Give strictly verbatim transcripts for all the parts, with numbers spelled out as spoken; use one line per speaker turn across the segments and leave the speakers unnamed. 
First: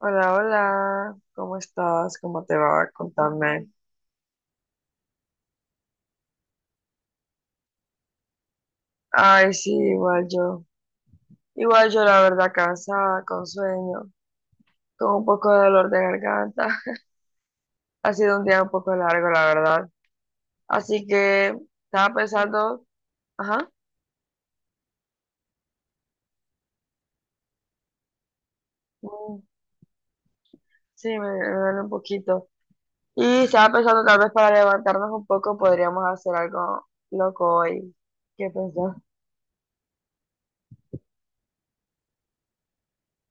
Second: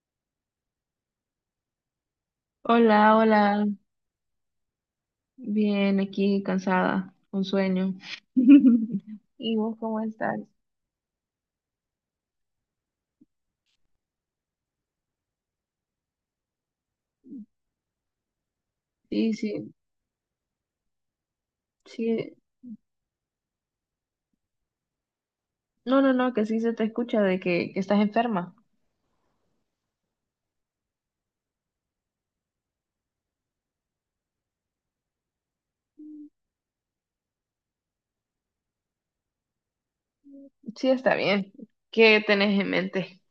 Hola, hola, ¿cómo estás? ¿Cómo te va?
Hola, hola.
Contame.
Bien, aquí cansada, con sueño.
Ay,
¿Y
sí,
vos cómo
igual
estás?
yo. Igual yo, la verdad, cansada, con sueño, con un poco de dolor de garganta. Ha sido un día un poco largo,
Sí,
la
sí,
verdad. Así que estaba
sí.
pensando, ajá,
No, no, no, que sí se te escucha de que, que estás enferma.
mm, sí, me, me duele un poquito. Y estaba pensando, tal vez para levantarnos un poco, podríamos hacer algo loco hoy. ¿Qué pensás?
Sí, está bien. ¿Qué tenés en mente?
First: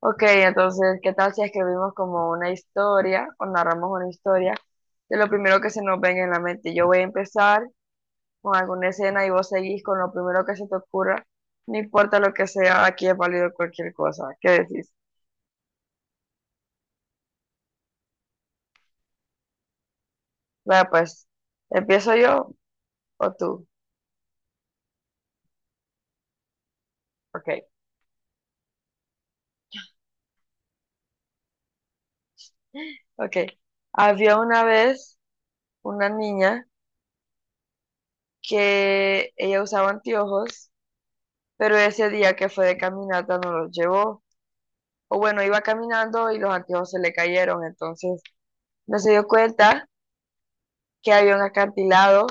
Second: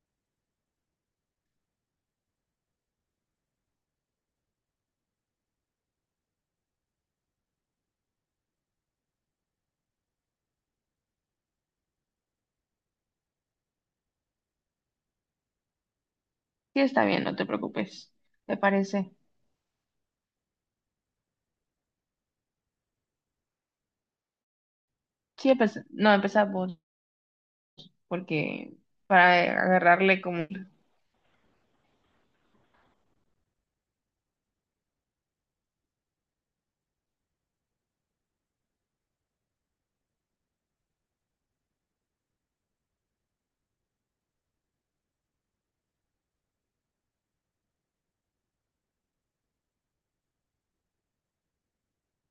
Ok, entonces, ¿qué tal si escribimos como una historia o narramos una historia de lo primero que se nos venga en la mente? Yo voy a empezar con alguna escena y vos seguís con lo primero que se te ocurra, no importa lo que sea, aquí es válido cualquier cosa. ¿Qué decís?
Sí, está bien, no te preocupes. ¿Te parece?
Vaya, pues, ¿empiezo yo o tú?
Sí, empe- no, empezá vos,
Ok.
porque para agarrarle como...
Ok. Había una vez una niña que ella usaba anteojos, pero ese día que fue de caminata no los llevó. O bueno, iba caminando y los anteojos se le cayeron, entonces no se dio cuenta que había un acantilado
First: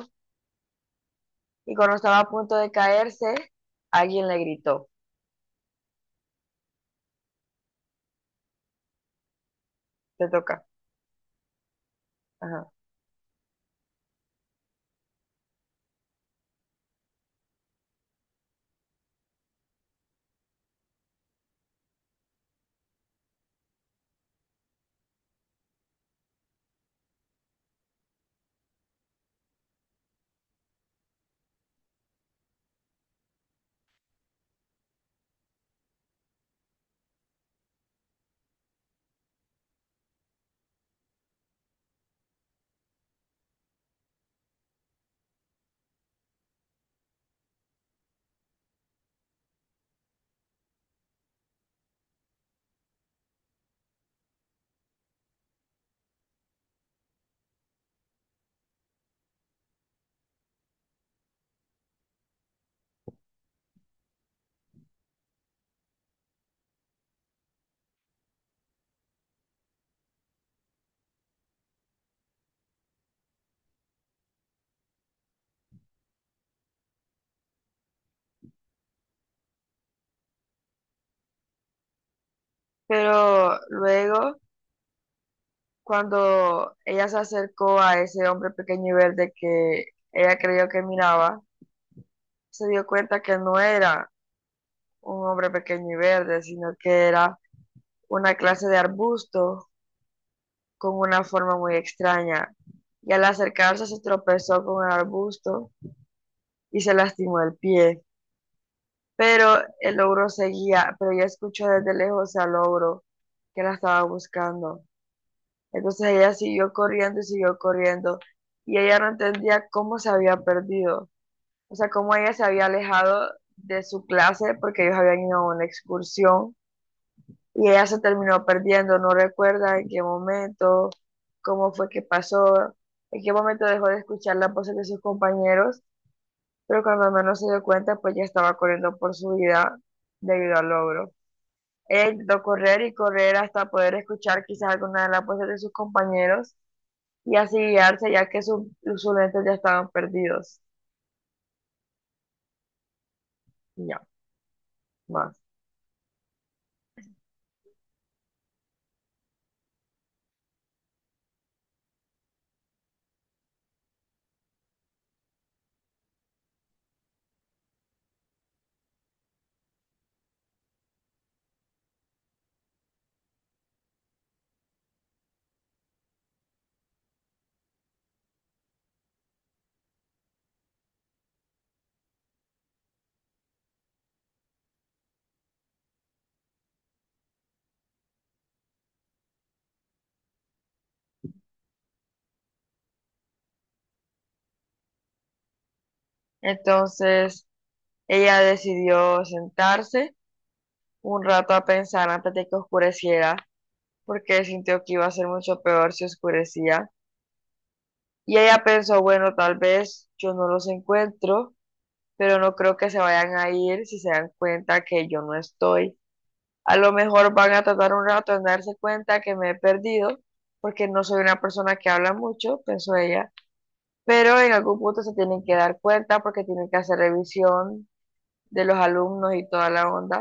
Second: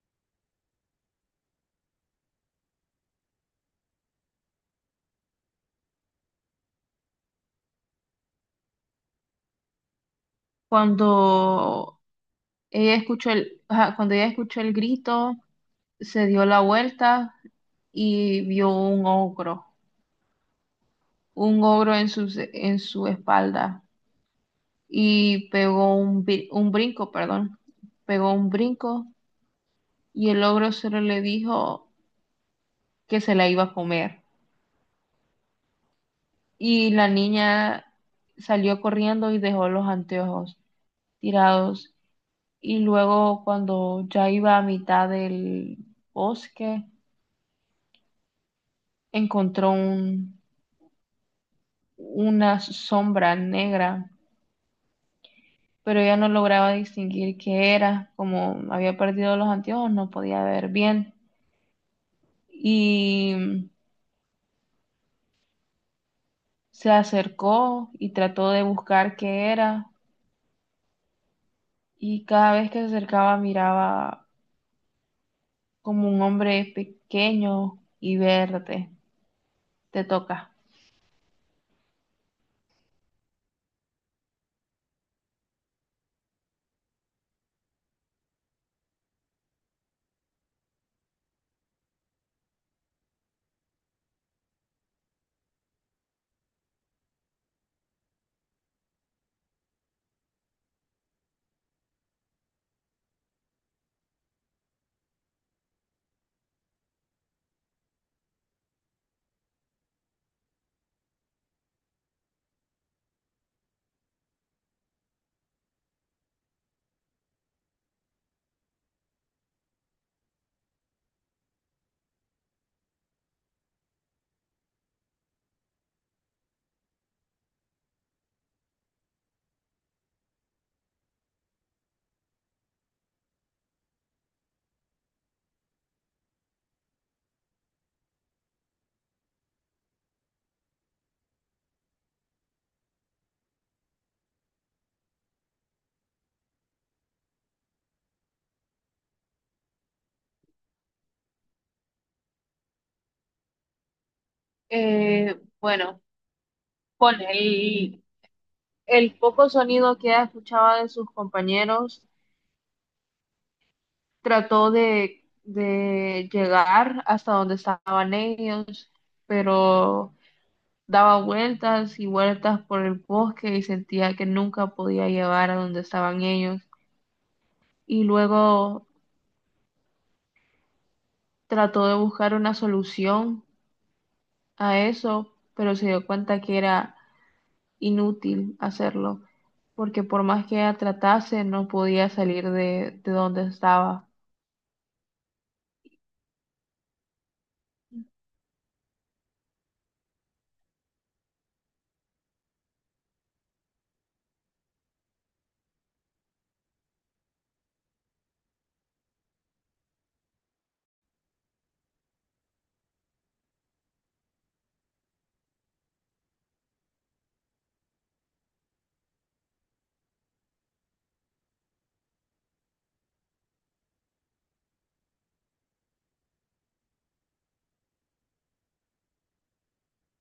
y cuando estaba a punto de caerse, alguien le gritó, te toca.
Cuando
Ajá.
ella escuchó el, ajá, cuando ella escuchó el grito, se dio la vuelta y vio un ogro. Un ogro en su, en su espalda y pegó un, bri- un brinco, perdón, pegó un brinco y el ogro solo le dijo que se la iba a comer. Y la niña salió corriendo y dejó los anteojos tirados. Y luego cuando ya iba a mitad del bosque, encontró un, una sombra negra, pero ella no lograba distinguir qué era. Como había perdido los anteojos, no podía ver bien y se acercó y trató de buscar qué era, y cada vez que se acercaba miraba como un hombre pequeño y verde. Te toca.
Pero luego, cuando ella se acercó a ese hombre pequeño y verde que ella creyó que miraba, se dio cuenta que no era un hombre pequeño y verde, sino que era una clase de arbusto con una forma muy extraña. Y al acercarse se tropezó con el arbusto y se lastimó el pie. Pero el ogro seguía, pero ella escuchó desde lejos al ogro que la estaba buscando. Entonces ella siguió corriendo y siguió corriendo y ella no entendía cómo se había perdido, o sea, cómo ella se había alejado de su clase porque ellos habían ido a una excursión y ella se terminó perdiendo, no recuerda en qué momento, cómo fue que pasó, en qué momento dejó de escuchar las voces de sus compañeros. Pero cuando menos se dio cuenta, pues ya estaba corriendo por su vida debido al logro. Ella intentó correr y correr hasta poder escuchar quizás alguna de las voces de sus compañeros y así guiarse, ya que su- sus lentes ya estaban perdidos. Y ya, más.
Eh, bueno, con el, el poco sonido que ella escuchaba de sus compañeros, trató de, de llegar hasta donde estaban ellos, pero daba vueltas y vueltas por el bosque y sentía que nunca podía llegar a donde estaban ellos. Y luego trató de buscar una solución a eso, pero se dio cuenta que era inútil hacerlo, porque por más que ella tratase, no podía salir de, de donde estaba.
Entonces, ella decidió sentarse un rato a pensar antes de que oscureciera, porque sintió que iba a ser mucho peor si oscurecía. Y ella pensó, bueno, tal vez yo no los encuentro, pero no creo que se vayan a ir si se dan cuenta que yo no estoy. A lo mejor van a tardar un rato en darse cuenta que me he perdido, porque no soy una persona que habla mucho, pensó ella, pero en algún punto se tienen que dar cuenta porque tienen que hacer revisión de los alumnos y toda la onda.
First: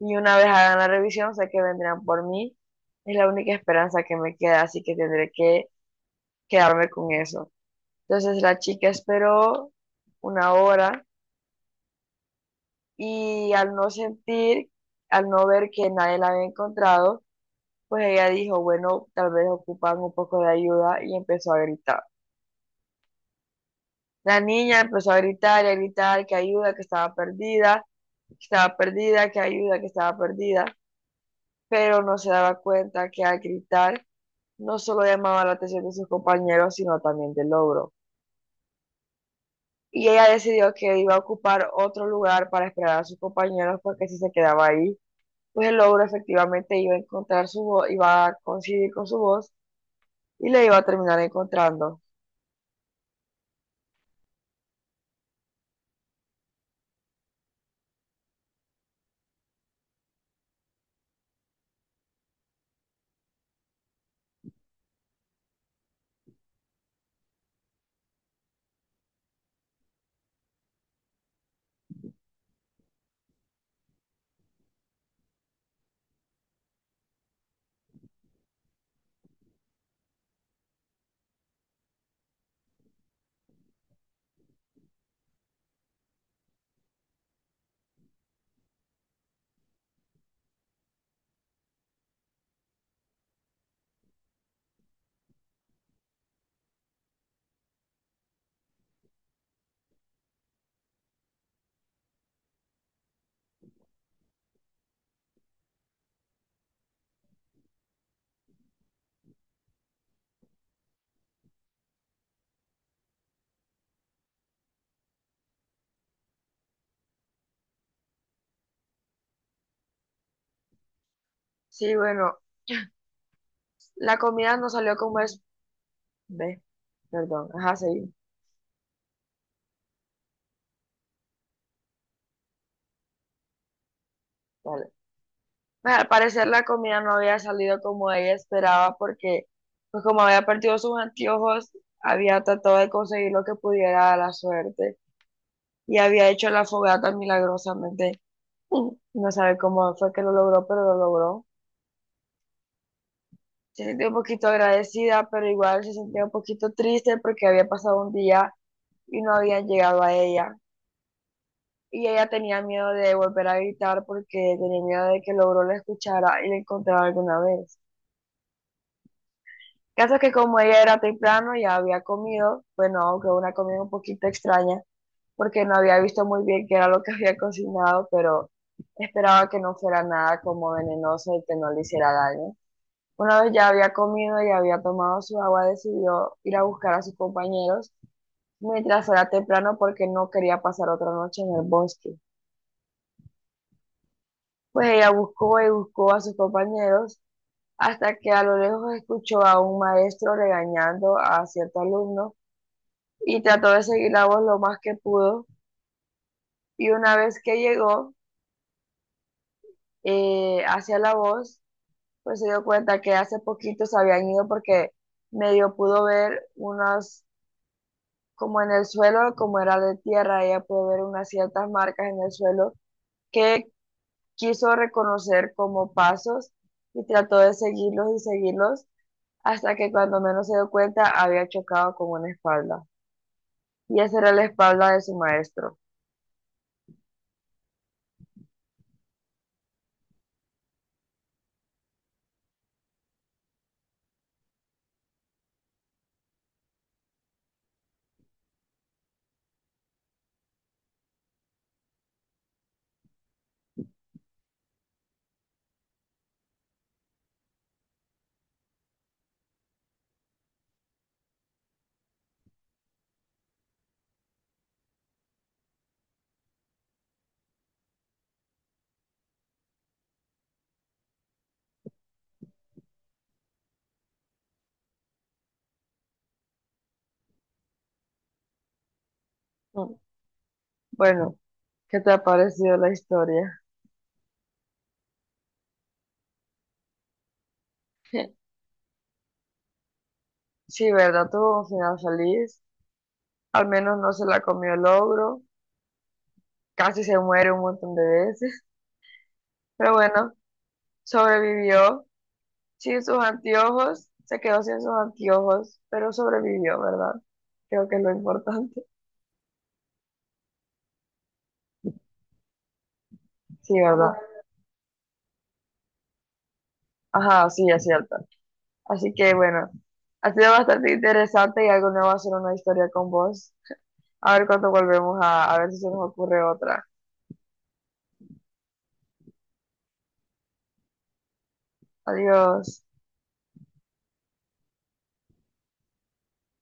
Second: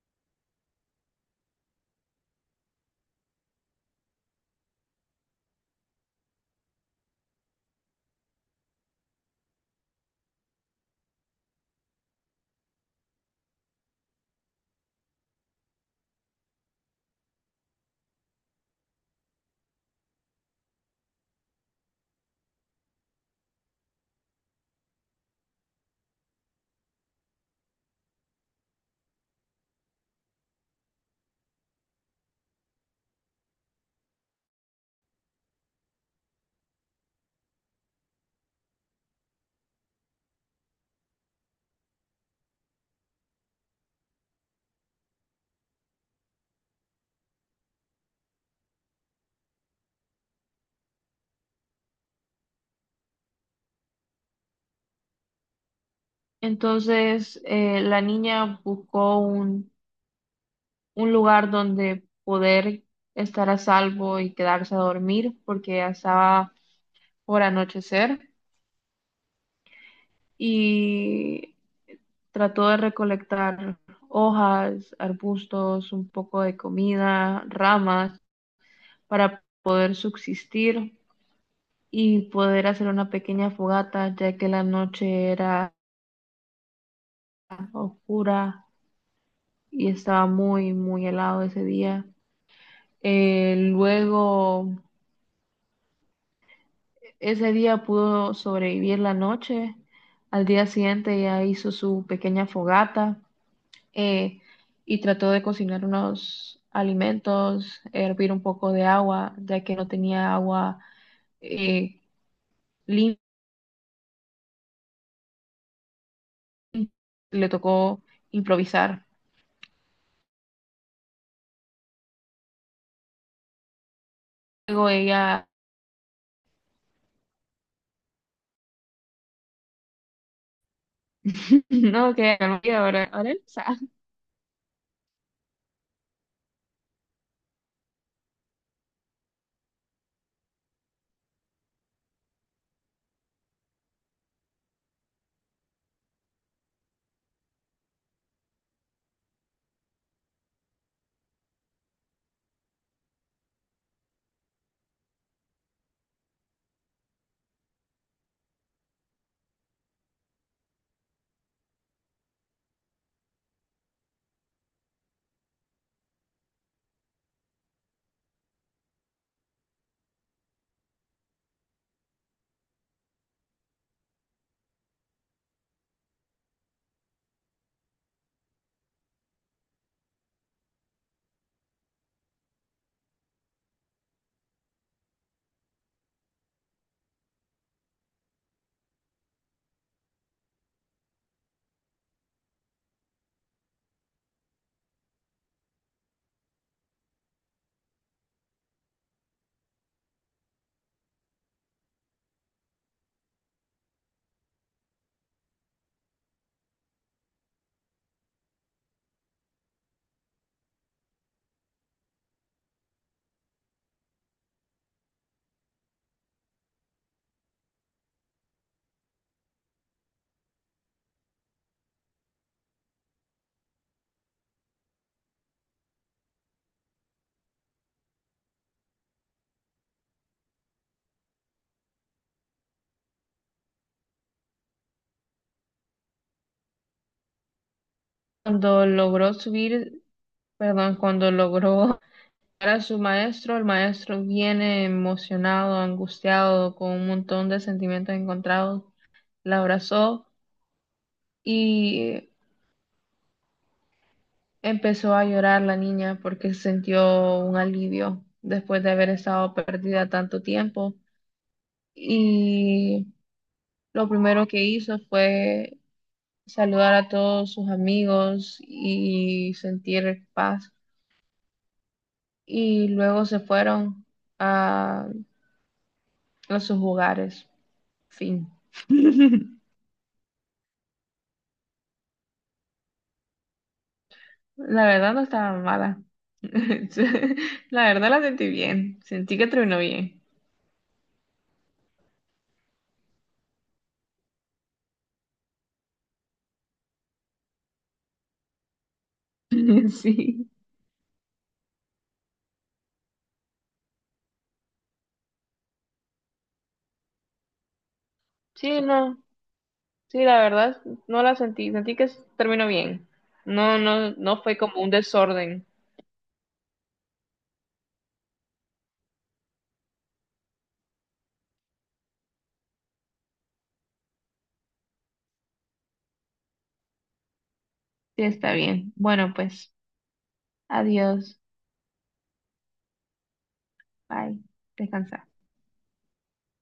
Y una vez hagan la revisión, sé que vendrán por mí. Es la única esperanza que me queda, así que tendré que quedarme con eso. Entonces la chica esperó una hora y al no sentir, al no ver que nadie la había encontrado, pues ella dijo, bueno, tal vez ocupan un poco de ayuda, y empezó a gritar. La niña empezó a gritar y a gritar que ayuda, que estaba perdida, que estaba perdida, que ayuda, que estaba perdida, pero no se daba cuenta que al gritar no solo llamaba la atención de sus compañeros, sino también del logro. Y ella decidió que iba a ocupar otro lugar para esperar a sus compañeros porque si se quedaba ahí, pues el ogro efectivamente iba a encontrar su voz, iba a coincidir con su voz y le iba a terminar encontrando.
Entonces, eh, la niña buscó un, un lugar donde poder estar a salvo y quedarse a dormir porque ya estaba por anochecer. Y trató de recolectar hojas, arbustos, un poco de comida, ramas para poder subsistir y poder hacer una pequeña fogata, ya que la noche era oscura y estaba muy, muy helado ese día. Eh, luego, ese día pudo sobrevivir la noche. Al día siguiente ya hizo su pequeña fogata eh, y trató de cocinar unos alimentos, hervir un poco de agua, ya que no tenía agua eh, limpia, le tocó improvisar.
Sí, bueno, la comida no
Luego
salió como es,
ella,
ve, perdón, ajá, sí,
no, que ahora, ahora él sabe.
vale. Bueno, al parecer la comida no había salido como ella esperaba porque, pues como había perdido sus anteojos, había tratado de conseguir lo que pudiera a la suerte y había hecho la fogata milagrosamente. No sabe cómo fue que lo logró, pero lo logró. Se sentía un poquito agradecida, pero igual se sentía un poquito triste porque había pasado un día y no habían llegado a ella. Y ella tenía miedo de volver a gritar porque tenía miedo de que logró la escuchara y la encontrara alguna vez. Caso es que como ella era temprano, ya había comido, bueno, aunque una comida un poquito extraña, porque no había visto muy bien qué era lo que había cocinado, pero esperaba que no fuera nada como venenoso y que no le hiciera daño. Una vez ya había comido y había tomado su agua, decidió ir a buscar a sus compañeros mientras era temprano porque no quería pasar otra noche en el bosque. Pues ella buscó y buscó a sus compañeros hasta que a lo lejos escuchó a un maestro regañando a cierto alumno y trató de seguir la voz lo más que pudo. Y una vez que llegó eh, hacia la voz, pues se dio cuenta que hace poquito se habían ido porque medio pudo ver unos, como en el suelo, como era de tierra, ella pudo ver unas ciertas marcas en el suelo que quiso reconocer como pasos, y trató de seguirlos y seguirlos hasta que cuando menos se dio cuenta había chocado con una espalda. Y esa era la espalda de su maestro.
Cuando logró subir, perdón, cuando logró llegar a su maestro, el maestro viene emocionado, angustiado, con un montón de sentimientos encontrados, la abrazó y empezó a llorar la niña porque sintió un alivio después de haber estado perdida tanto tiempo, y lo primero que hizo fue saludar a todos sus amigos y sentir paz, y luego se fueron a, a sus hogares. Fin.
Mm, bueno, ¿qué te ha parecido la historia?
La verdad no estaba mala. La verdad la sentí bien. Sentí que terminó bien.
Sí, ¿verdad? Tuvo un final feliz. Al menos no se la comió el ogro. Casi se muere un montón de veces. Pero bueno,
Sí.
sobrevivió. Sin sus anteojos, se quedó sin sus anteojos, pero sobrevivió, ¿verdad? Creo que es lo
Sí,
importante.
no. Sí, la verdad, no la sentí. Sentí que terminó bien. No,
Sí,
no,
¿verdad?
no fue como un desorden.
Ajá, sí, es cierto. Así que bueno, ha sido bastante interesante y algo nuevo hacer una historia con vos. A ver cuándo volvemos a, a ver si se nos ocurre otra.
Sí, está bien. Bueno, pues, adiós.
Adiós.
Bye. Descansa.